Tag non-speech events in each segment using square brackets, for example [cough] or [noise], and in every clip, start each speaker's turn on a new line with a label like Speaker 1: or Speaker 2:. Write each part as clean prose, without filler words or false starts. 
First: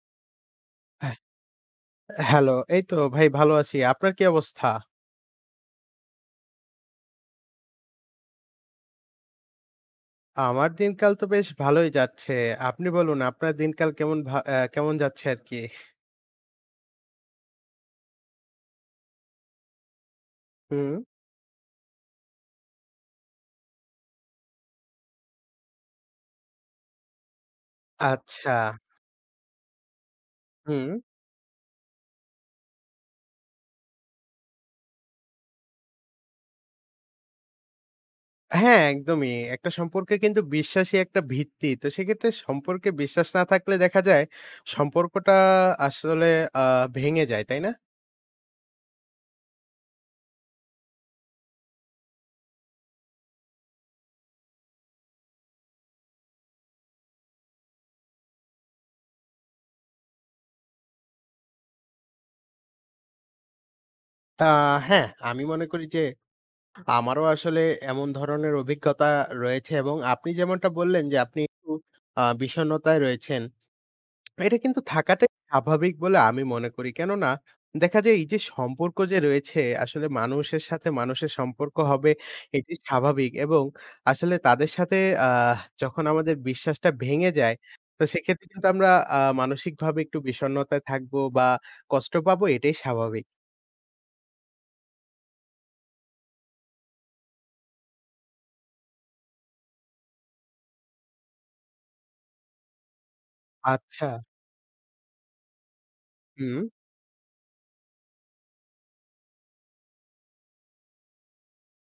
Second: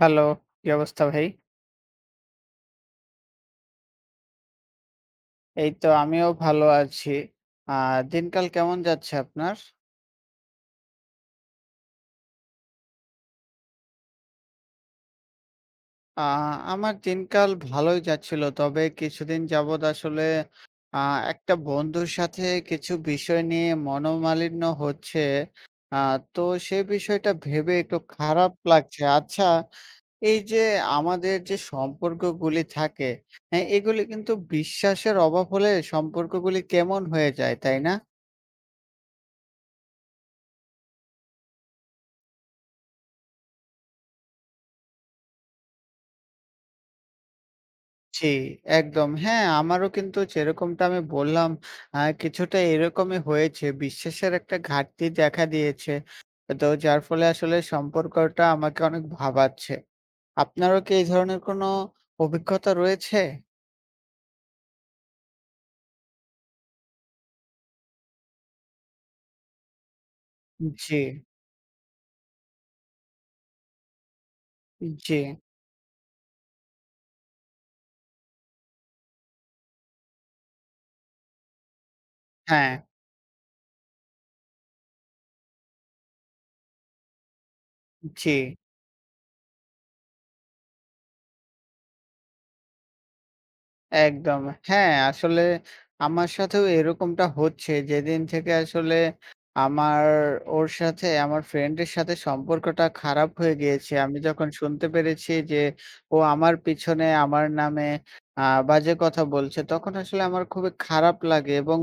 Speaker 1: Hello, কি অবস্থা
Speaker 2: হ্যাঁ,
Speaker 1: ভাই?
Speaker 2: হ্যালো। এই তো ভাই ভালো আছি। আপনার কি অবস্থা?
Speaker 1: এই তো আমিও ভালো আছি। আ দিনকাল কেমন যাচ্ছে আপনার?
Speaker 2: আমার দিনকাল তো বেশ ভালোই যাচ্ছে। আপনি বলুন আপনার দিনকাল কেমন ভা আ কেমন যাচ্ছে আরকি?
Speaker 1: আ আমার দিনকাল ভালোই যাচ্ছিল। তবে কিছুদিন যাবৎ আসলে
Speaker 2: হুম,
Speaker 1: আ একটা বন্ধুর সাথে কিছু বিষয় নিয়ে মনোমালিন্য হচ্ছে। আ তো সে বিষয়টা ভেবে একটু
Speaker 2: আচ্ছা।
Speaker 1: খারাপ লাগছে। আচ্ছা, এই যে
Speaker 2: হুম।
Speaker 1: আমাদের যে সম্পর্কগুলি থাকে, হ্যাঁ, এগুলি কিন্তু বিশ্বাসের অভাব হলে সম্পর্কগুলি কেমন হয়ে যায়, তাই না?
Speaker 2: হ্যাঁ, একদমই। একটা সম্পর্কে কিন্তু বিশ্বাসই একটা ভিত্তি। তো সেক্ষেত্রে সম্পর্কে বিশ্বাস না থাকলে দেখা যায় সম্পর্কটা আসলে আ ভেঙে যায়, তাই না?
Speaker 1: জি, একদম। হ্যাঁ, আমারও কিন্তু যেরকমটা আমি বললাম, কিছুটা এরকমই হয়েছে। বিশ্বাসের একটা ঘাটতি দেখা দিয়েছে। তো যার ফলে আসলে সম্পর্কটা আমাকে অনেক ভাবাচ্ছে। আপনারও কি এই ধরনের কোনো অভিজ্ঞতা রয়েছে?
Speaker 2: আ হ্যাঁ, আমি মনে করি যে আমারও আসলে এমন ধরনের অভিজ্ঞতা রয়েছে এবং আপনি যেমনটা
Speaker 1: জি,
Speaker 2: বললেন যে আপনি একটু বিষণ্ণতায় রয়েছেন। এটা কিন্তু
Speaker 1: জি,
Speaker 2: থাকাটাই স্বাভাবিক বলে আমি মনে করি। কেননা দেখা যায় এই যে সম্পর্ক যে রয়েছে আসলে মানুষের সাথে মানুষের সম্পর্ক হবে
Speaker 1: হ্যাঁ,
Speaker 2: এটি স্বাভাবিক এবং আসলে তাদের সাথে যখন আমাদের বিশ্বাসটা ভেঙে যায় তো
Speaker 1: জি।
Speaker 2: সেক্ষেত্রে কিন্তু আমরা মানসিকভাবে একটু বিষণ্ণতায় থাকবো বা কষ্ট পাবো এটাই স্বাভাবিক।
Speaker 1: একদম। হ্যাঁ, আসলে আমার সাথেও এরকমটা হচ্ছে। যেদিন থেকে আসলে আমার ওর সাথে আমার ফ্রেন্ডের সাথে সম্পর্কটা খারাপ হয়ে গিয়েছে।
Speaker 2: আচ্ছা।
Speaker 1: আমি যখন শুনতে পেরেছি যে ও আমার
Speaker 2: হুম।
Speaker 1: পিছনে আমার নামে বাজে কথা বলছে, তখন আসলে আমার খুবই খারাপ লাগে এবং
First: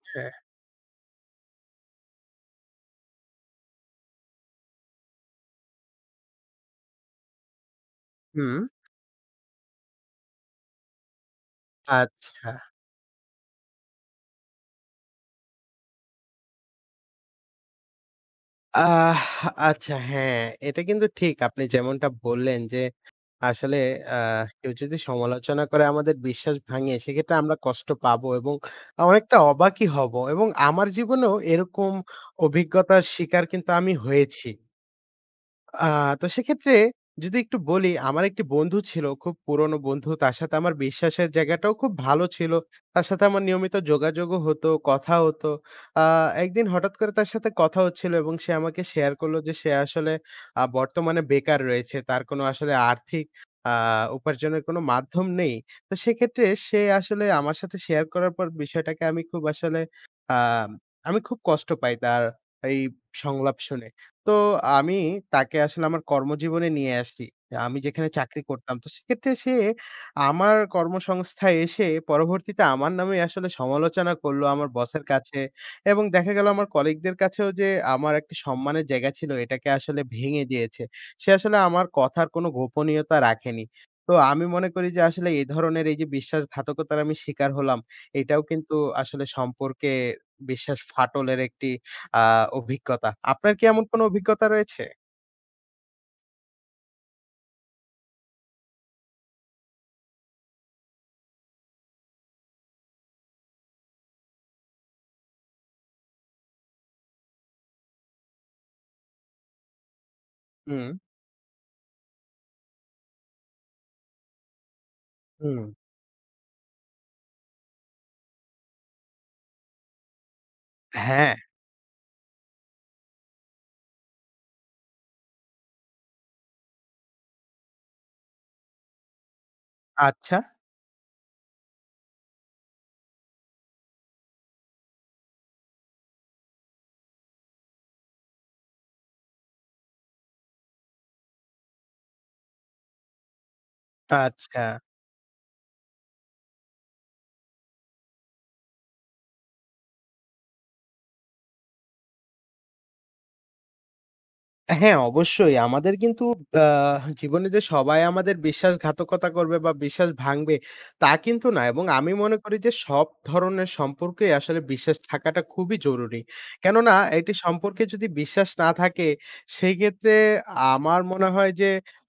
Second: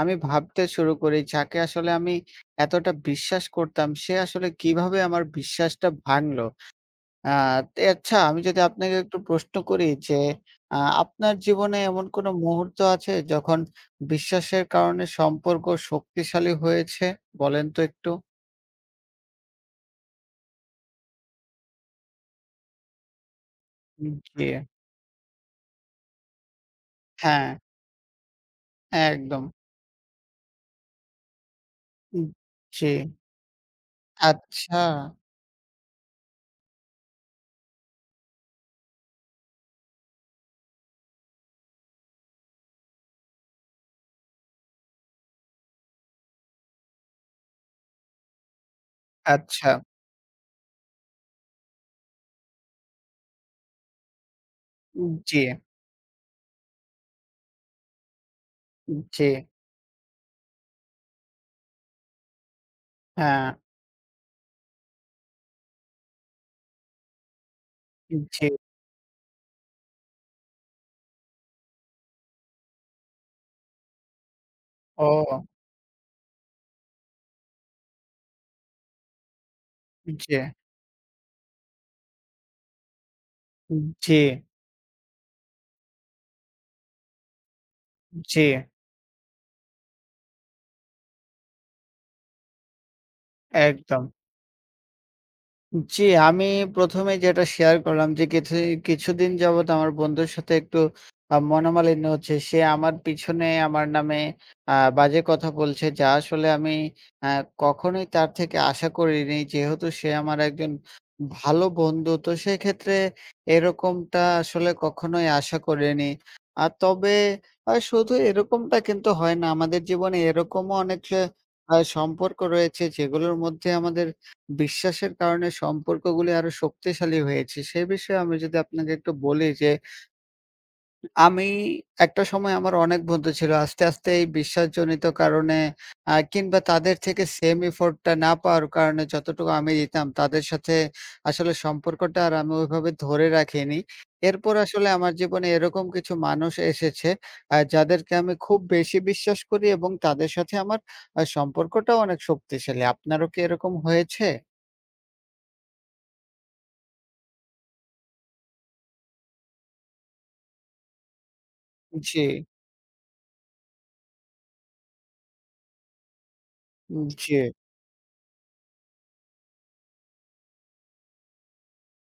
Speaker 1: আমি
Speaker 2: হ্যাঁ।
Speaker 1: ভাবতে শুরু করি যাকে আসলে আমি এতটা বিশ্বাস করতাম সে আসলে কিভাবে আমার বিশ্বাসটা ভাঙলো? আ তে আচ্ছা, আমি যদি
Speaker 2: হুম।
Speaker 1: আপনাকে একটু প্রশ্ন করি যে, আ আপনার জীবনে এমন কোনো
Speaker 2: আচ্ছা।
Speaker 1: মুহূর্ত আছে যখন বিশ্বাসের কারণে সম্পর্ক শক্তিশালী হয়েছে? বলেন তো একটু।
Speaker 2: আহ আচ্ছা হ্যাঁ, এটা কিন্তু ঠিক। আপনি যেমনটা বললেন যে আসলে
Speaker 1: উম জি।
Speaker 2: কেউ যদি সমালোচনা করে আমাদের বিশ্বাস ভাঙে সেক্ষেত্রে
Speaker 1: হ্যাঁ,
Speaker 2: আমরা কষ্ট পাবো এবং অনেকটা
Speaker 1: একদম।
Speaker 2: অবাকই হব। এবং আমার জীবনেও এরকম
Speaker 1: উম জি।
Speaker 2: অভিজ্ঞতার শিকার কিন্তু আমি হয়েছি।
Speaker 1: আচ্ছা,
Speaker 2: আ তো সেক্ষেত্রে যদি একটু বলি, আমার একটি বন্ধু ছিল, খুব পুরনো বন্ধু। তার সাথে আমার বিশ্বাসের জায়গাটাও খুব ভালো ছিল। তার সাথে আমার নিয়মিত যোগাযোগও হতো, কথা হতো। আ একদিন হঠাৎ করে তার সাথে কথা হচ্ছিল এবং সে আমাকে শেয়ার করল যে সে
Speaker 1: আচ্ছা।
Speaker 2: আসলে বর্তমানে বেকার রয়েছে। তার কোনো আসলে আর্থিক আ উপার্জনের কোনো
Speaker 1: উম
Speaker 2: মাধ্যম
Speaker 1: জি,
Speaker 2: নেই। তো সেক্ষেত্রে সে আসলে আমার সাথে শেয়ার করার পর বিষয়টাকে
Speaker 1: জি।
Speaker 2: আ আমি খুব কষ্ট পাই তার এই
Speaker 1: হ্যাঁ,
Speaker 2: সংলাপ শুনে। তো আমি তাকে আসলে আমার কর্মজীবনে নিয়ে আসি। আমি যেখানে চাকরি
Speaker 1: জি।
Speaker 2: করতাম। তো সেক্ষেত্রে সে আমার কর্মসংস্থায় এসে পরবর্তীতে আমার নামে আসলে সমালোচনা করলো আমার বসের কাছে
Speaker 1: ও
Speaker 2: এবং দেখা গেল আমার কলিগদের কাছেও যে আমার একটা সম্মানের জায়গা ছিল এটাকে আসলে
Speaker 1: জি,
Speaker 2: ভেঙে দিয়েছে। সে আসলে আমার কথার কোনো গোপনীয়তা রাখেনি। তো
Speaker 1: জি,
Speaker 2: আমি মনে করি যে আসলে এই ধরনের এই যে বিশ্বাসঘাতকতার আমি শিকার হলাম,
Speaker 1: জি।
Speaker 2: এটাও কিন্তু আসলে সম্পর্কে বিশ্বাস ফাটলের একটি আ অভিজ্ঞতা। আপনার কি এমন কোনো
Speaker 1: একদম।
Speaker 2: অভিজ্ঞতা রয়েছে?
Speaker 1: জি, আমি ১ম এ যেটা শেয়ার করলাম যে কিছুদিন যাবৎ আমার বন্ধুর সাথে একটু মনোমালিন্য হচ্ছে। সে আমার পিছনে আমার নামে বাজে কথা বলছে যা আসলে আমি আ কখনোই তার থেকে আশা করিনি। যেহেতু সে আমার একজন
Speaker 2: হুম,
Speaker 1: ভালো বন্ধু তো সেক্ষেত্রে এরকমটা আসলে কখনোই আশা
Speaker 2: হুম।
Speaker 1: করিনি। তবে শুধু এরকমটা কিন্তু হয় না। আমাদের জীবনে এরকমও অনেক
Speaker 2: হ্যাঁ,
Speaker 1: সম্পর্ক রয়েছে যেগুলোর মধ্যে আমাদের বিশ্বাসের কারণে সম্পর্কগুলি আরো শক্তিশালী হয়েছে। সে বিষয়ে আমি যদি আপনাকে একটু বলি যে,
Speaker 2: আচ্ছা,
Speaker 1: আমি একটা সময় আমার অনেক বন্ধু ছিল। আস্তে, আস্তে এই বিশ্বাসজনিত কারণে কিংবা তাদের থেকে সেম এফোর্ট টা না পাওয়ার কারণে যতটুকু আমি দিতাম, তাদের সাথে আসলে সম্পর্কটা আর আমি ওইভাবে ধরে রাখিনি। এরপর
Speaker 2: আচ্ছা।
Speaker 1: আসলে আমার জীবনে এরকম কিছু মানুষ এসেছে, যাদেরকে আমি খুব বেশি বিশ্বাস করি এবং তাদের সাথে আমার সম্পর্কটাও অনেক শক্তিশালী। আপনারও কি এরকম হয়েছে?
Speaker 2: হ্যাঁ, অবশ্যই। আমাদের কিন্তু আ জীবনে যে সবাই আমাদের বিশ্বাসঘাতকতা করবে বা বিশ্বাস ভাঙবে তা কিন্তু না এবং আমি
Speaker 1: জি।
Speaker 2: মনে করি যে সব ধরনের সম্পর্কেই আসলে বিশ্বাস থাকাটা খুবই জরুরি। কেননা একটি
Speaker 1: জি,
Speaker 2: সম্পর্কে যদি বিশ্বাস না থাকে সেইক্ষেত্রে আমার মনে হয় যে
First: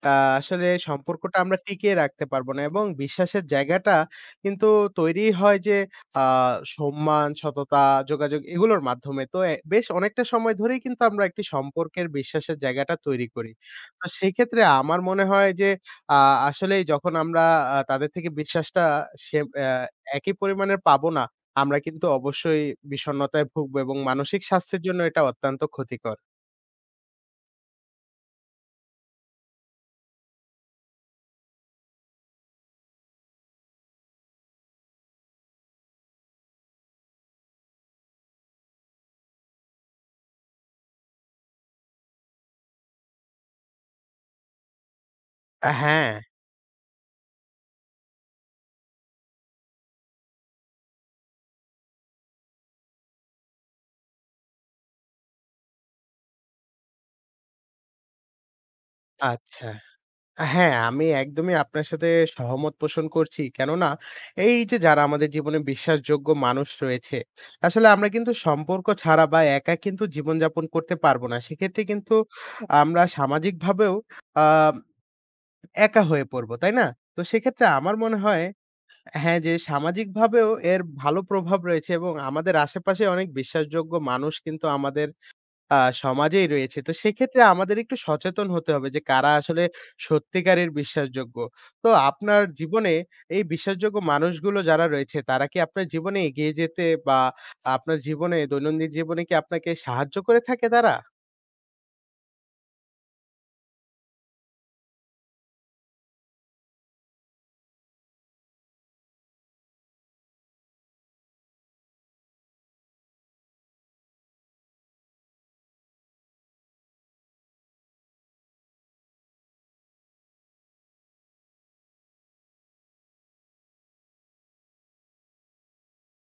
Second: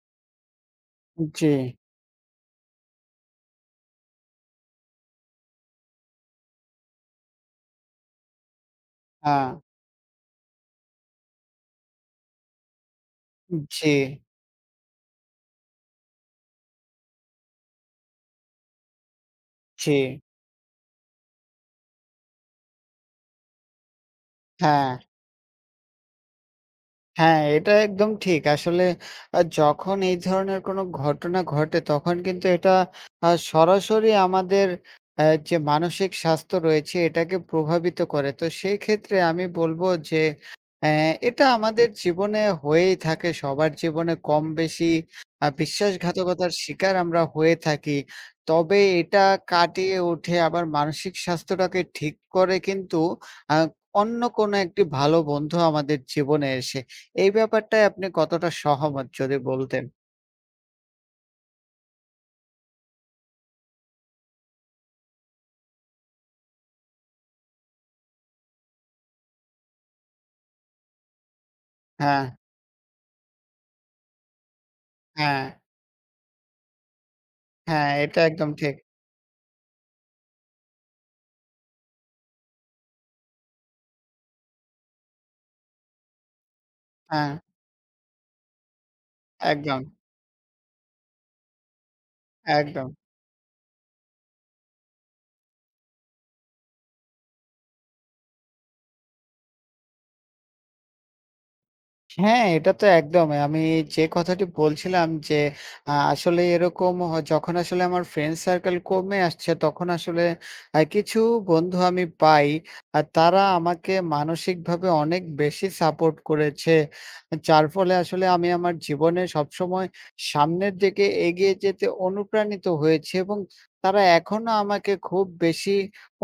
Speaker 2: আ আসলে সম্পর্কটা
Speaker 1: জি,
Speaker 2: আমরা টিকিয়ে রাখতে পারব না এবং বিশ্বাসের জায়গাটা কিন্তু তৈরি হয় যে আ সম্মান, সততা, যোগাযোগ এগুলোর মাধ্যমে। তো
Speaker 1: হ্যাঁ,
Speaker 2: এ বেশ অনেকটা সময় ধরেই কিন্তু আমরা একটি সম্পর্কের বিশ্বাসের জায়গাটা তৈরি করি।
Speaker 1: জি,
Speaker 2: তো সেক্ষেত্রে আমার মনে হয় যে আ আসলেই যখন আমরা তাদের থেকে বিশ্বাসটা সে আ
Speaker 1: জি,
Speaker 2: একই পরিমাণের পাবো না, আমরা কিন্তু অবশ্যই বিষণ্ণতায় ভুগবো এবং মানসিক স্বাস্থ্যের
Speaker 1: হ্যাঁ।
Speaker 2: জন্য এটা অত্যন্ত ক্ষতিকর।
Speaker 1: হ্যাঁ, এটা একদম ঠিক। আসলে যখন এই ধরনের কোনো ঘটনা ঘটে তখন কিন্তু এটা সরাসরি আমাদের যে মানসিক স্বাস্থ্য রয়েছে এটাকে প্রভাবিত করে। তো সেই ক্ষেত্রে আমি বলব যে অ্যা এটা আমাদের জীবনে হয়েই থাকে। সবার জীবনে কম বেশি
Speaker 2: হ্যাঁ,
Speaker 1: বিশ্বাসঘাতকতার শিকার আমরা হয়ে থাকি। তবে এটা কাটিয়ে উঠে আবার মানসিক স্বাস্থ্যটাকে ঠিক করে কিন্তু আ অন্য কোনো একটি ভালো বন্ধু আমাদের জীবনে এসে। এই ব্যাপারটায় আপনি কতটা সহমত যদি
Speaker 2: আচ্ছা।
Speaker 1: বলতেন?
Speaker 2: হ্যাঁ, আমি একদমই আপনার সাথে সহমত পোষণ করছি। কেননা এই যে যারা আমাদের জীবনে বিশ্বাসযোগ্য মানুষ রয়েছে, আসলে আমরা কিন্তু সম্পর্ক ছাড়া বা একা কিন্তু জীবনযাপন করতে পারবো না। সেক্ষেত্রে কিন্তু
Speaker 1: হ্যাঁ,
Speaker 2: আমরা সামাজিকভাবেও আ
Speaker 1: হ্যাঁ,
Speaker 2: একা হয়ে পড়বো, তাই না? তো সেক্ষেত্রে
Speaker 1: হ্যাঁ,
Speaker 2: আমার মনে
Speaker 1: এটা
Speaker 2: হয়
Speaker 1: একদম ঠিক।
Speaker 2: হ্যাঁ, যে সামাজিকভাবেও এর ভালো প্রভাব রয়েছে এবং আমাদের আশেপাশে অনেক বিশ্বাসযোগ্য মানুষ কিন্তু আমাদের আ সমাজেই রয়েছে। তো
Speaker 1: হ্যাঁ,
Speaker 2: সেক্ষেত্রে আমাদের একটু সচেতন হতে হবে যে কারা আসলে
Speaker 1: একদম,
Speaker 2: সত্যিকারের বিশ্বাসযোগ্য। তো আপনার
Speaker 1: একদম।
Speaker 2: জীবনে এই বিশ্বাসযোগ্য মানুষগুলো যারা রয়েছে তারা কি আপনার জীবনে এগিয়ে যেতে বা আপনার জীবনে দৈনন্দিন জীবনে কি আপনাকে সাহায্য করে থাকে তারা?
Speaker 1: হ্যাঁ, এটা তো একদম। আমি যে কথাটি বলছিলাম যে আসলে এরকম হ যখন আসলে আমার ফ্রেন্ড সার্কেল কমে আসছে তখন আসলে কিছু বন্ধু আমি পাই। আর তারা আমাকে মানসিকভাবে অনেক বেশি সাপোর্ট করেছে। যার ফলে আসলে আমি আমার জীবনে সবসময় সামনের দিকে এগিয়ে যেতে অনুপ্রাণিত হয়েছি এবং তারা এখনো আমাকে খুব বেশি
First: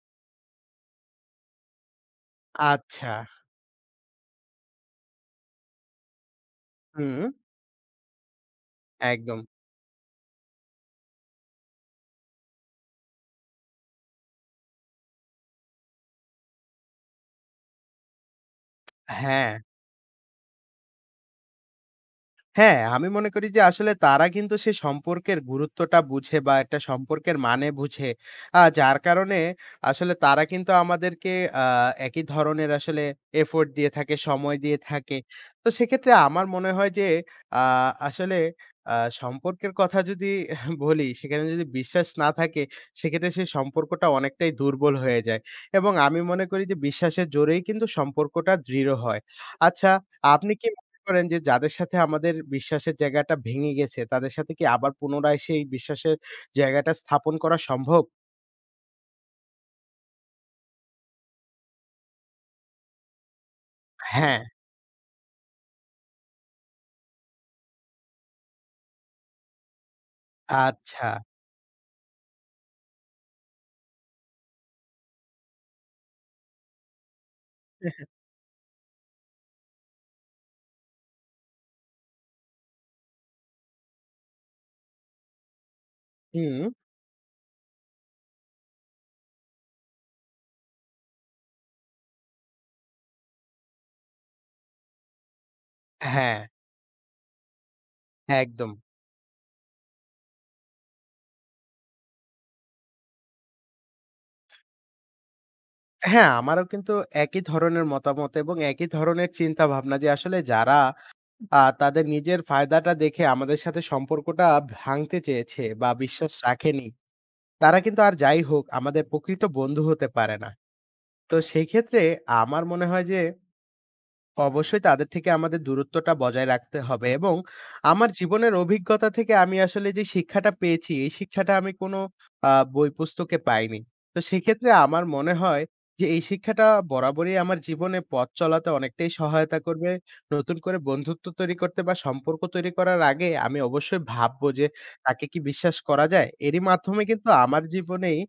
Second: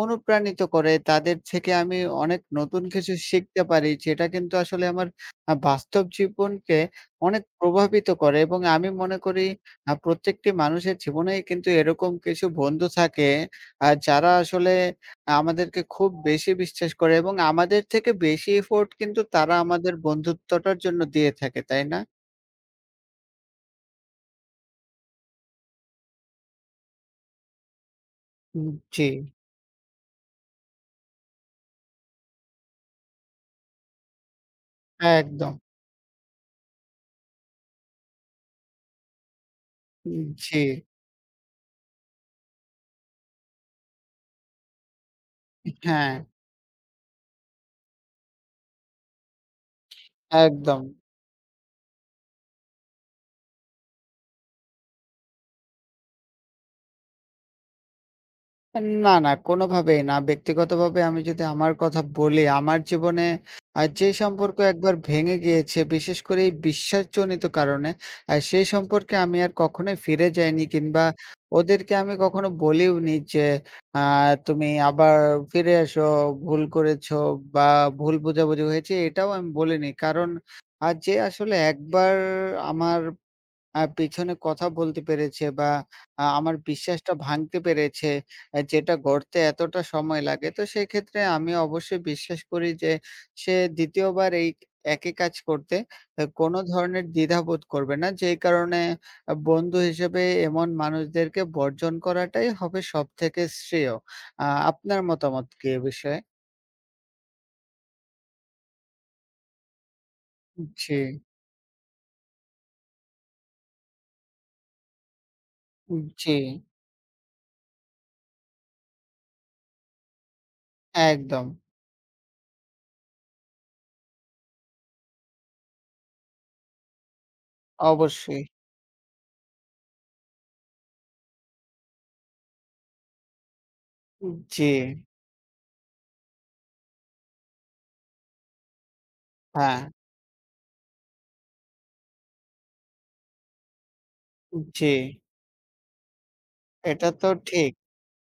Speaker 1: অনুপ্রাণিত করে। তাদের থেকে আমি অনেক নতুন
Speaker 2: আচ্ছা।
Speaker 1: কিছু শিখতে পারি যেটা কিন্তু আসলে আমার বাস্তব জীবনকে
Speaker 2: হুম,
Speaker 1: অনেক প্রভাবিত করে এবং আমি মনে
Speaker 2: একদম।
Speaker 1: করি প্রত্যেকটি মানুষের জীবনেই কিন্তু এরকম কিছু বন্ধু থাকে যারা আসলে আমাদেরকে খুব বেশি বিশ্বাস করে এবং আমাদের থেকে বেশি এফোর্ট কিন্তু
Speaker 2: হ্যাঁ।
Speaker 1: তারা আমাদের বন্ধুত্বটার জন্য দিয়ে থাকে, তাই না?
Speaker 2: হ্যাঁ, আমি মনে করি যে আসলে তারা কিন্তু সেই সম্পর্কের গুরুত্বটা বুঝে বা একটা সম্পর্কের মানে বুঝে।
Speaker 1: উম
Speaker 2: যার
Speaker 1: জি,
Speaker 2: কারণে আসলে তারা কিন্তু আমাদেরকে আ একই ধরনের আসলে এফোর্ট দিয়ে থাকে, সময় দিয়ে থাকে।
Speaker 1: একদম।
Speaker 2: তো সেক্ষেত্রে আমার মনে হয় যে আ আসলে আ সম্পর্কের কথা
Speaker 1: উম
Speaker 2: যদি
Speaker 1: জি,
Speaker 2: বলি, সেখানে যদি বিশ্বাস না থাকে, সেক্ষেত্রে সেই সম্পর্কটা অনেকটাই দুর্বল হয়ে যায়। এবং
Speaker 1: হ্যাঁ,
Speaker 2: আমি মনে করি যে বিশ্বাসের জোরেই কিন্তু সম্পর্কটা দৃঢ় হয়। আচ্ছা, আপনি কি
Speaker 1: একদম।
Speaker 2: করেন যে যাদের সাথে আমাদের বিশ্বাসের জায়গাটা ভেঙে গেছে, তাদের সাথে কি আবার পুনরায় সেই বিশ্বাসের জায়গাটা স্থাপন করা সম্ভব?
Speaker 1: না, না কোনোভাবেই না। ব্যক্তিগতভাবে আমি যদি আমার কথা বলি, আমার জীবনে যে
Speaker 2: হ্যাঁ।
Speaker 1: সম্পর্ক একবার ভেঙে গিয়েছে, বিশেষ করে এই বিশ্বাসজনিত কারণে, সেই সম্পর্কে আমি আর কখনোই ফিরে যাইনি কিংবা
Speaker 2: আচ্ছা।
Speaker 1: ওদেরকে আমি কখনো বলিওনি যে, আ "তুমি আবার ফিরে এসো, ভুল করেছো" বা "ভুল বোঝাবুঝি হয়েছে" এটাও আমি বলিনি। কারণ যে আসলে একবার আমার পেছনে কথা বলতে পেরেছে বা আমার
Speaker 2: হুম,
Speaker 1: বিশ্বাসটা ভাঙতে পেরেছে, যেটা গড়তে এতটা সময় লাগে। তো সেক্ষেত্রে আমি অবশ্যই বিশ্বাস করি যে সে ২য় বার এই একই কাজ করতে
Speaker 2: হ্যাঁ,
Speaker 1: কোনো ধরনের দ্বিধাবোধ করবে না। যেই
Speaker 2: একদম।
Speaker 1: কারণে বন্ধু হিসেবে এমন মানুষদেরকে বর্জন করাটাই হবে সবথেকে শ্রেয়। আ আপনার মতামত কি এ বিষয়ে?
Speaker 2: হ্যাঁ, আমারও কিন্তু একই ধরনের মতামত এবং একই ধরনের চিন্তাভাবনা যে আসলে যারা
Speaker 1: জি,
Speaker 2: তাদের নিজের ফায়দাটা দেখে আমাদের সাথে সম্পর্কটা ভাঙতে চেয়েছে বা বিশ্বাস
Speaker 1: জি,
Speaker 2: রাখেনি, তারা কিন্তু আর যাই হোক আমাদের প্রকৃত বন্ধু হতে পারে না। তো
Speaker 1: একদম।
Speaker 2: সেই ক্ষেত্রে আমার মনে হয় যে অবশ্যই তাদের থেকে আমাদের দূরত্বটা বজায় রাখতে হবে এবং আমার
Speaker 1: অবশ্যই।
Speaker 2: জীবনের অভিজ্ঞতা থেকে আমি আসলে যে শিক্ষাটা পেয়েছি, এই শিক্ষাটা আমি কোনো বই পুস্তকে পাইনি। তো
Speaker 1: জি,
Speaker 2: সেক্ষেত্রে আমার মনে হয় যে এই শিক্ষাটা বরাবরই আমার জীবনে পথ চলাতে অনেকটাই সহায়তা
Speaker 1: হ্যাঁ,
Speaker 2: করবে। নতুন করে বন্ধুত্ব তৈরি করতে বা সম্পর্ক তৈরি করার আগে আমি অবশ্যই ভাববো যে
Speaker 1: জি।
Speaker 2: তাকে কি বিশ্বাস করা যায়? এরই মাধ্যমে
Speaker 1: এটা
Speaker 2: কিন্তু
Speaker 1: তো
Speaker 2: আমার
Speaker 1: ঠিক।
Speaker 2: জীবনেই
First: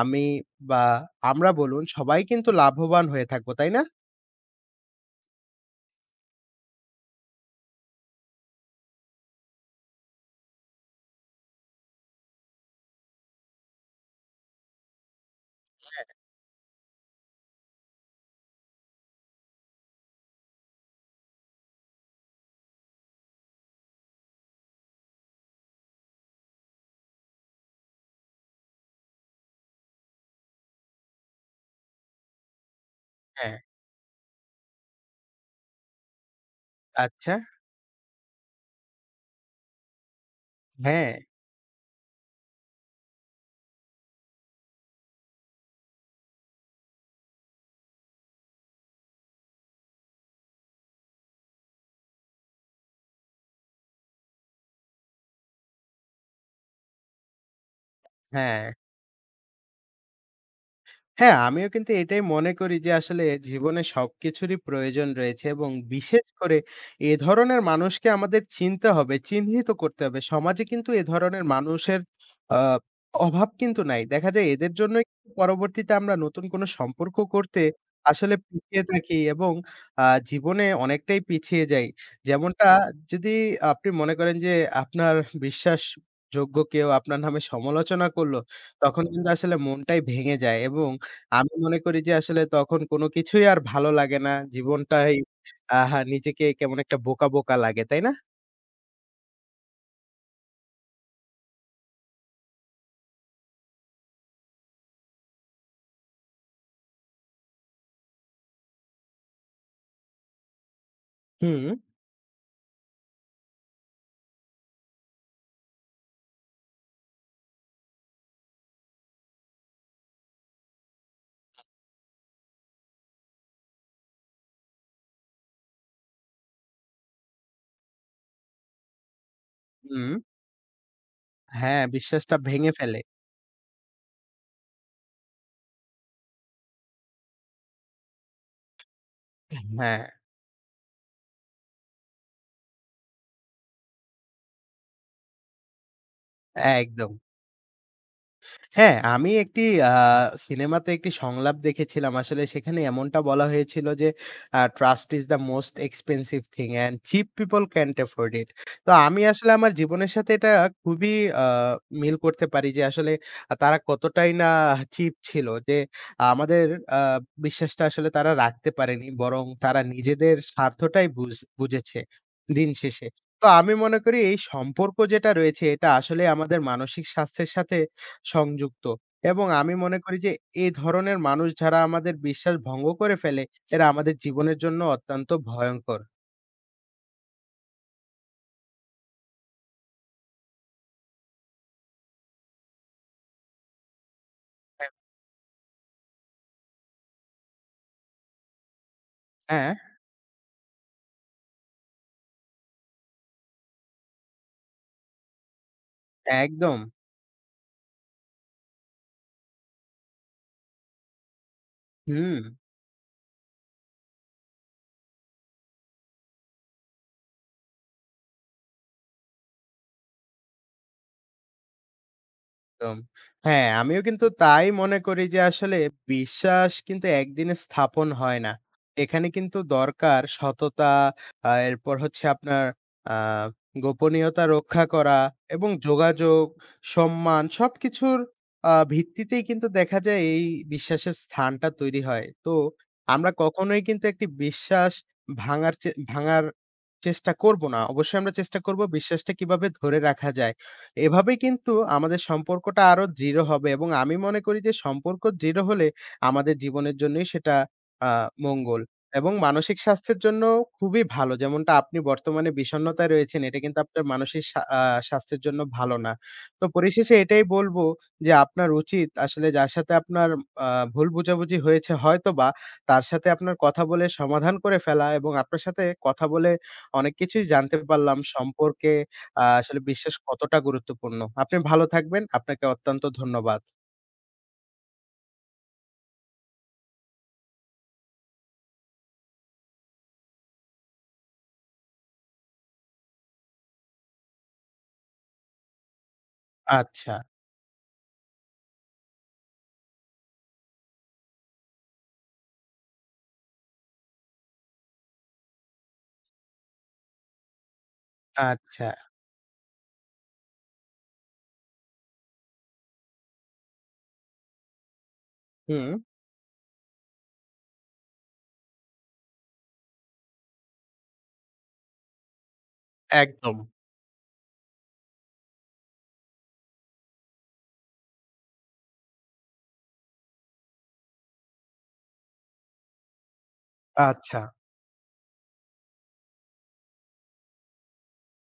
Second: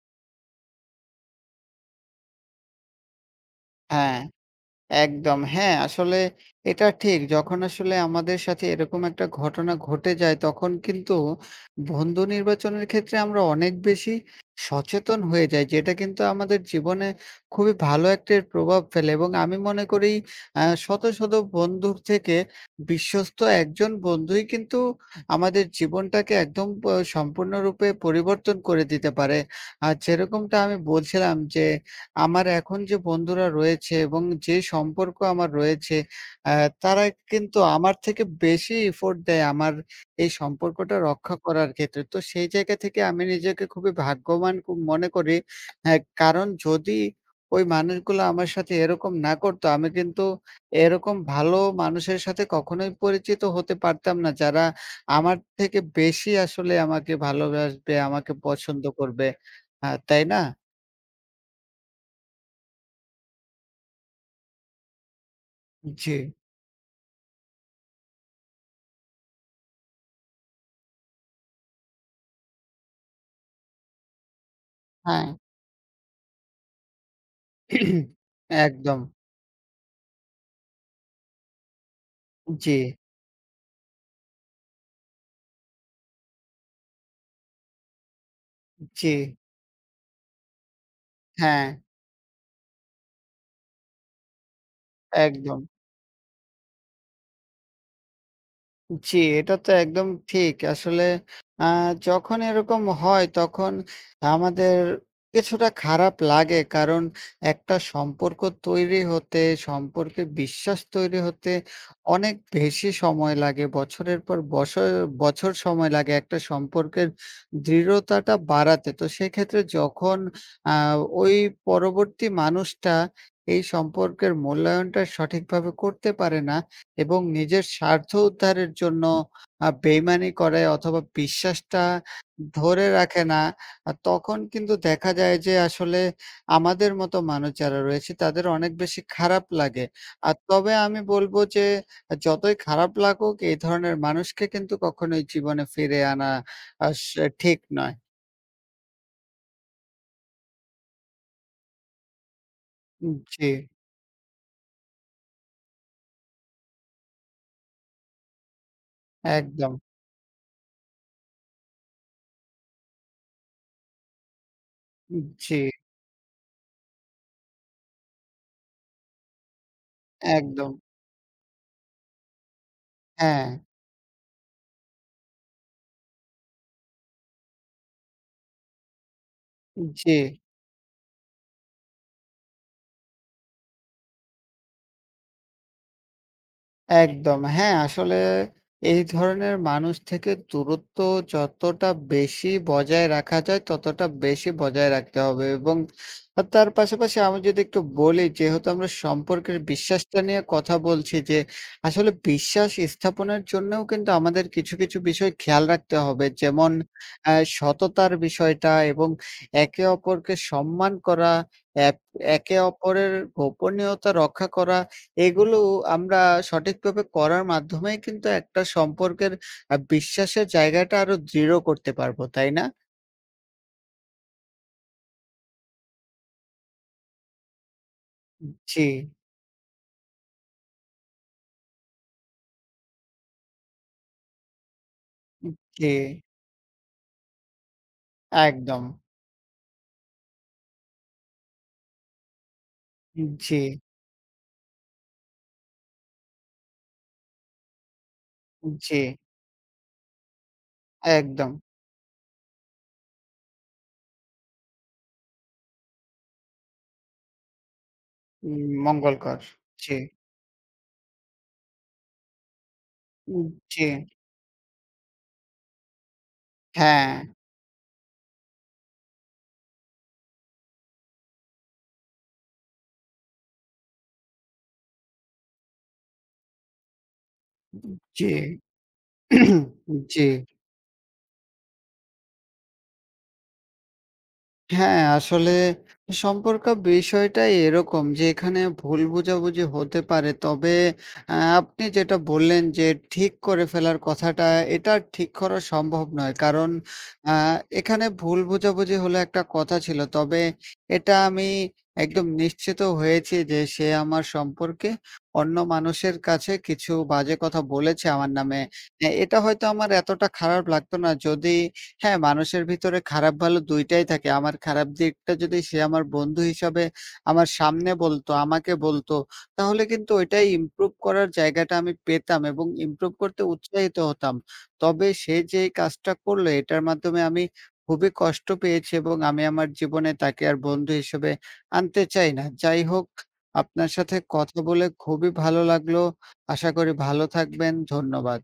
Speaker 2: আমি বা আমরা বলুন সবাই কিন্তু লাভবান হয়ে থাকবো, তাই না?
Speaker 1: হ্যাঁ, একদম। হ্যাঁ, আসলে এটা ঠিক। যখন আসলে আমাদের সাথে এরকম একটা ঘটনা ঘটে যায়, তখন কিন্তু বন্ধু নির্বাচনের ক্ষেত্রে আমরা অনেক বেশি সচেতন হয়ে যাই। যেটা কিন্তু আমাদের জীবনে খুবই ভালো একটা প্রভাব ফেলে এবং আমি মনে করি শত, শত বন্ধুর থেকে বিশ্বস্ত একজন বন্ধুই কিন্তু আমাদের জীবনটাকে একদম সম্পূর্ণরূপে পরিবর্তন করে দিতে পারে। আর যেরকমটা আমি বলছিলাম যে আমার এখন যে বন্ধুরা
Speaker 2: হ্যাঁ,
Speaker 1: রয়েছে এবং যে সম্পর্ক আমার রয়েছে, অ্যা তারা
Speaker 2: আচ্ছা।
Speaker 1: কিন্তু আমার থেকে বেশি এফোর্ট দেয় আমার এই সম্পর্কটা
Speaker 2: হ্যাঁ,
Speaker 1: রক্ষা করার ক্ষেত্রে। তো সেই জায়গা থেকে আমি নিজেকে খুবই ভাগ্যবান মনে করি। হ্যাঁ, কারণ যদি ওই মানুষগুলো আমার সাথে এরকম না করতো, আমি কিন্তু এরকম ভালো মানুষের সাথে কখনোই পরিচিত হতে পারতাম না। যারা আমার থেকে বেশি আসলে আমাকে ভালোবাসবে, আমাকে
Speaker 2: হ্যাঁ।
Speaker 1: পছন্দ করবে। তাই না?
Speaker 2: হ্যাঁ, আমিও কিন্তু এটাই মনে করি যে আসলে জীবনে সবকিছুরই প্রয়োজন রয়েছে এবং
Speaker 1: জি।
Speaker 2: বিশেষ করে এ ধরনের মানুষকে আমাদের চিনতে হবে, চিহ্নিত করতে হবে। সমাজে কিন্তু এ ধরনের মানুষের আ অভাব কিন্তু নাই। দেখা যায় এদের জন্যই
Speaker 1: হ্যাঁ।
Speaker 2: কিন্তু পরবর্তীতে আমরা নতুন কোনো সম্পর্ক করতে আসলে পিছিয়ে
Speaker 1: একদম।
Speaker 2: থাকি এবং জীবনে অনেকটাই পিছিয়ে যাই। যেমনটা
Speaker 1: জি,
Speaker 2: যদি আপনি মনে করেন যে আপনার বিশ্বাসযোগ্য কেউ আপনার নামে সমালোচনা করলো, তখন
Speaker 1: জি।
Speaker 2: কিন্তু আসলে মনটাই ভেঙে যায় এবং আমি
Speaker 1: হ্যাঁ,
Speaker 2: মনে করি যে আসলে তখন কোনো কিছুই আর ভালো লাগে না। জীবনটাই
Speaker 1: একদম।
Speaker 2: আহা নিজেকে কেমন একটা বোকা, বোকা লাগে। তাই না?
Speaker 1: জি, এটা তো একদম ঠিক। আসলে আ যখন এরকম হয় তখন আমাদের কিছুটা খারাপ লাগে। কারণ একটা সম্পর্ক তৈরি হতে, সম্পর্কে বিশ্বাস তৈরি হতে
Speaker 2: হুম।
Speaker 1: অনেক বেশি সময় লাগে। বছরের পর বছর, বছর সময় লাগে একটা সম্পর্কের দৃঢ়তাটা বাড়াতে। তো সেক্ষেত্রে যখন আ ওই পরবর্তী মানুষটা এই সম্পর্কের মূল্যায়নটা সঠিকভাবে করতে পারে না এবং নিজের স্বার্থ উদ্ধারের জন্য
Speaker 2: হুম।
Speaker 1: বেইমানি করে অথবা বিশ্বাসটা
Speaker 2: হ্যাঁ, বিশ্বাসটা ভেঙে
Speaker 1: ধরে
Speaker 2: ফেলে।
Speaker 1: রাখে না, তখন কিন্তু দেখা যায় যে আসলে আমাদের মতো মানুষ যারা রয়েছে তাদের অনেক বেশি খারাপ লাগে।
Speaker 2: হ্যাঁ,
Speaker 1: আর তবে আমি বলব যে যতই খারাপ লাগুক এই ধরনের মানুষকে কিন্তু কখনোই জীবনে ফিরে আনা আস
Speaker 2: একদম।
Speaker 1: ঠিক নয়।
Speaker 2: হ্যাঁ, আমি একটি আ সিনেমাতে একটি সংলাপ দেখেছিলাম। আসলে সেখানে এমনটা বলা
Speaker 1: জি,
Speaker 2: হয়েছিল যে, "Trust is the most expensive thing and cheap people can't afford it." তো আমি আসলে আমার
Speaker 1: একদম।
Speaker 2: জীবনের সাথে এটা খুবই আ মিল করতে পারি যে, আসলে তারা কতটাই না চিপ ছিল
Speaker 1: জি,
Speaker 2: যে, আমাদের আ বিশ্বাসটা আসলে তারা রাখতে পারেনি। বরং তারা নিজেদের
Speaker 1: একদম।
Speaker 2: স্বার্থটাই বুঝেছে দিন শেষে। তো
Speaker 1: হ্যাঁ,
Speaker 2: আমি মনে করি এই সম্পর্ক যেটা রয়েছে, এটা আসলে আমাদের মানসিক স্বাস্থ্যের সাথে সংযুক্ত এবং আমি মনে
Speaker 1: জি।
Speaker 2: করি যে এই ধরনের মানুষ যারা আমাদের বিশ্বাস ভঙ্গ করে ফেলে, এরা আমাদের জীবনের জন্য অত্যন্ত ভয়ংকর।
Speaker 1: একদম। হ্যাঁ, আসলে এই ধরনের মানুষ থেকে দূরত্ব যতটা বেশি বজায় রাখা যায়, ততটা বেশি বজায় রাখতে হবে এবং তার পাশাপাশি আমি যদি একটু বলি, যেহেতু আমরা সম্পর্কের
Speaker 2: হ্যাঁ,
Speaker 1: বিশ্বাসটা নিয়ে কথা বলছি যে, আসলে বিশ্বাস স্থাপনের জন্যও কিন্তু আমাদের কিছু, কিছু বিষয় খেয়াল রাখতে হবে। যেমন
Speaker 2: একদম।
Speaker 1: আ সততার বিষয়টা এবং একে অপরকে সম্মান করা, এক
Speaker 2: হুম।
Speaker 1: একে অপরের গোপনীয়তা রক্ষা করা। এগুলো আমরা সঠিকভাবে করার মাধ্যমেই কিন্তু একটা সম্পর্কের বিশ্বাসের জায়গাটা আরো দৃঢ় করতে পারবো, তাই না?
Speaker 2: একদম। হ্যাঁ, আমিও কিন্তু তাই মনে করি যে আসলে বিশ্বাস কিন্তু একদিনে স্থাপন হয় না।
Speaker 1: জি,
Speaker 2: এখানে কিন্তু দরকার সততা, এরপর হচ্ছে আপনার আ গোপনীয়তা রক্ষা করা এবং
Speaker 1: জি,
Speaker 2: যোগাযোগ, সম্মান সবকিছুর
Speaker 1: একদম।
Speaker 2: ভিত্তিতেই কিন্তু দেখা যায় এই বিশ্বাসের স্থানটা তৈরি হয়। তো আমরা
Speaker 1: জি,
Speaker 2: কখনোই কিন্তু একটি বিশ্বাস ভাঙার চেষ্টা করব না। অবশ্যই আমরা চেষ্টা করব
Speaker 1: জি,
Speaker 2: বিশ্বাসটা কিভাবে ধরে রাখা যায়। এভাবেই
Speaker 1: একদম।
Speaker 2: কিন্তু আমাদের সম্পর্কটা আরো দৃঢ় হবে এবং আমি মনে করি যে সম্পর্ক দৃঢ় হলে আমাদের জীবনের জন্যই সেটা আ
Speaker 1: উম
Speaker 2: মঙ্গল এবং
Speaker 1: মঙ্গলকর।
Speaker 2: মানসিক
Speaker 1: জি,
Speaker 2: স্বাস্থ্যের জন্য খুবই ভালো। যেমনটা আপনি বর্তমানে বিষণ্ণতায় রয়েছেন,
Speaker 1: উম,
Speaker 2: এটা কিন্তু
Speaker 1: জি,
Speaker 2: আপনার মানসিক সা আ স্বাস্থ্যের জন্য ভালো না। তো
Speaker 1: হ্যাঁ,
Speaker 2: পরিশেষে এটাই বলব যে আপনার উচিত আসলে যার সাথে আপনার আ ভুল বোঝাবুঝি হয়েছে হয়তোবা তার সাথে আপনার কথা বলে সমাধান করে ফেলা এবং আপনার সাথে কথা বলে অনেক কিছুই জানতে পারলাম
Speaker 1: জি,
Speaker 2: সম্পর্কে আসলে
Speaker 1: [clears throat]
Speaker 2: বিশ্বাস
Speaker 1: জি।
Speaker 2: কতটা গুরুত্বপূর্ণ। আপনি ভালো থাকবেন। আপনাকে অত্যন্ত ধন্যবাদ।
Speaker 1: হ্যাঁ, আসলে সম্পর্ক বিষয়টাই এরকম যে এখানে ভুল বোঝাবুঝি হতে পারে। তবে আপনি যেটা বললেন যে ঠিক করে ফেলার কথাটা, এটা ঠিক করা সম্ভব নয়। কারণ
Speaker 2: আচ্ছা,
Speaker 1: আ এখানে ভুল বোঝাবুঝি হলে একটা কথা ছিল। তবে এটা আমি একদম নিশ্চিত হয়েছি যে সে আমার সম্পর্কে অন্য মানুষের কাছে কিছু বাজে কথা বলেছে আমার নামে।
Speaker 2: আচ্ছা।
Speaker 1: এটা হয়তো আমার এতটা খারাপ লাগতো না যদি হ্যাঁ, মানুষের ভিতরে খারাপ ভালো ২ টাই থাকে। আমার খারাপ দিকটা যদি সে
Speaker 2: হুম।
Speaker 1: আমার বন্ধু হিসাবে আমার সামনে বলতো, আমাকে বলতো, তাহলে কিন্তু ওইটাই ইমপ্রুভ করার জায়গাটা আমি পেতাম এবং ইমপ্রুভ করতে
Speaker 2: একদম।
Speaker 1: উৎসাহিত হতাম। তবে সে যে এই কাজটা করলো এটার মাধ্যমে আমি খুবই কষ্ট পেয়েছি এবং আমি আমার জীবনে তাকে আর বন্ধু হিসেবে আনতে চাই না। যাই হোক, আপনার সাথে
Speaker 2: আচ্ছা।
Speaker 1: কথা বলে খুবই ভালো লাগলো। আশা করি ভালো থাকবেন। ধন্যবাদ।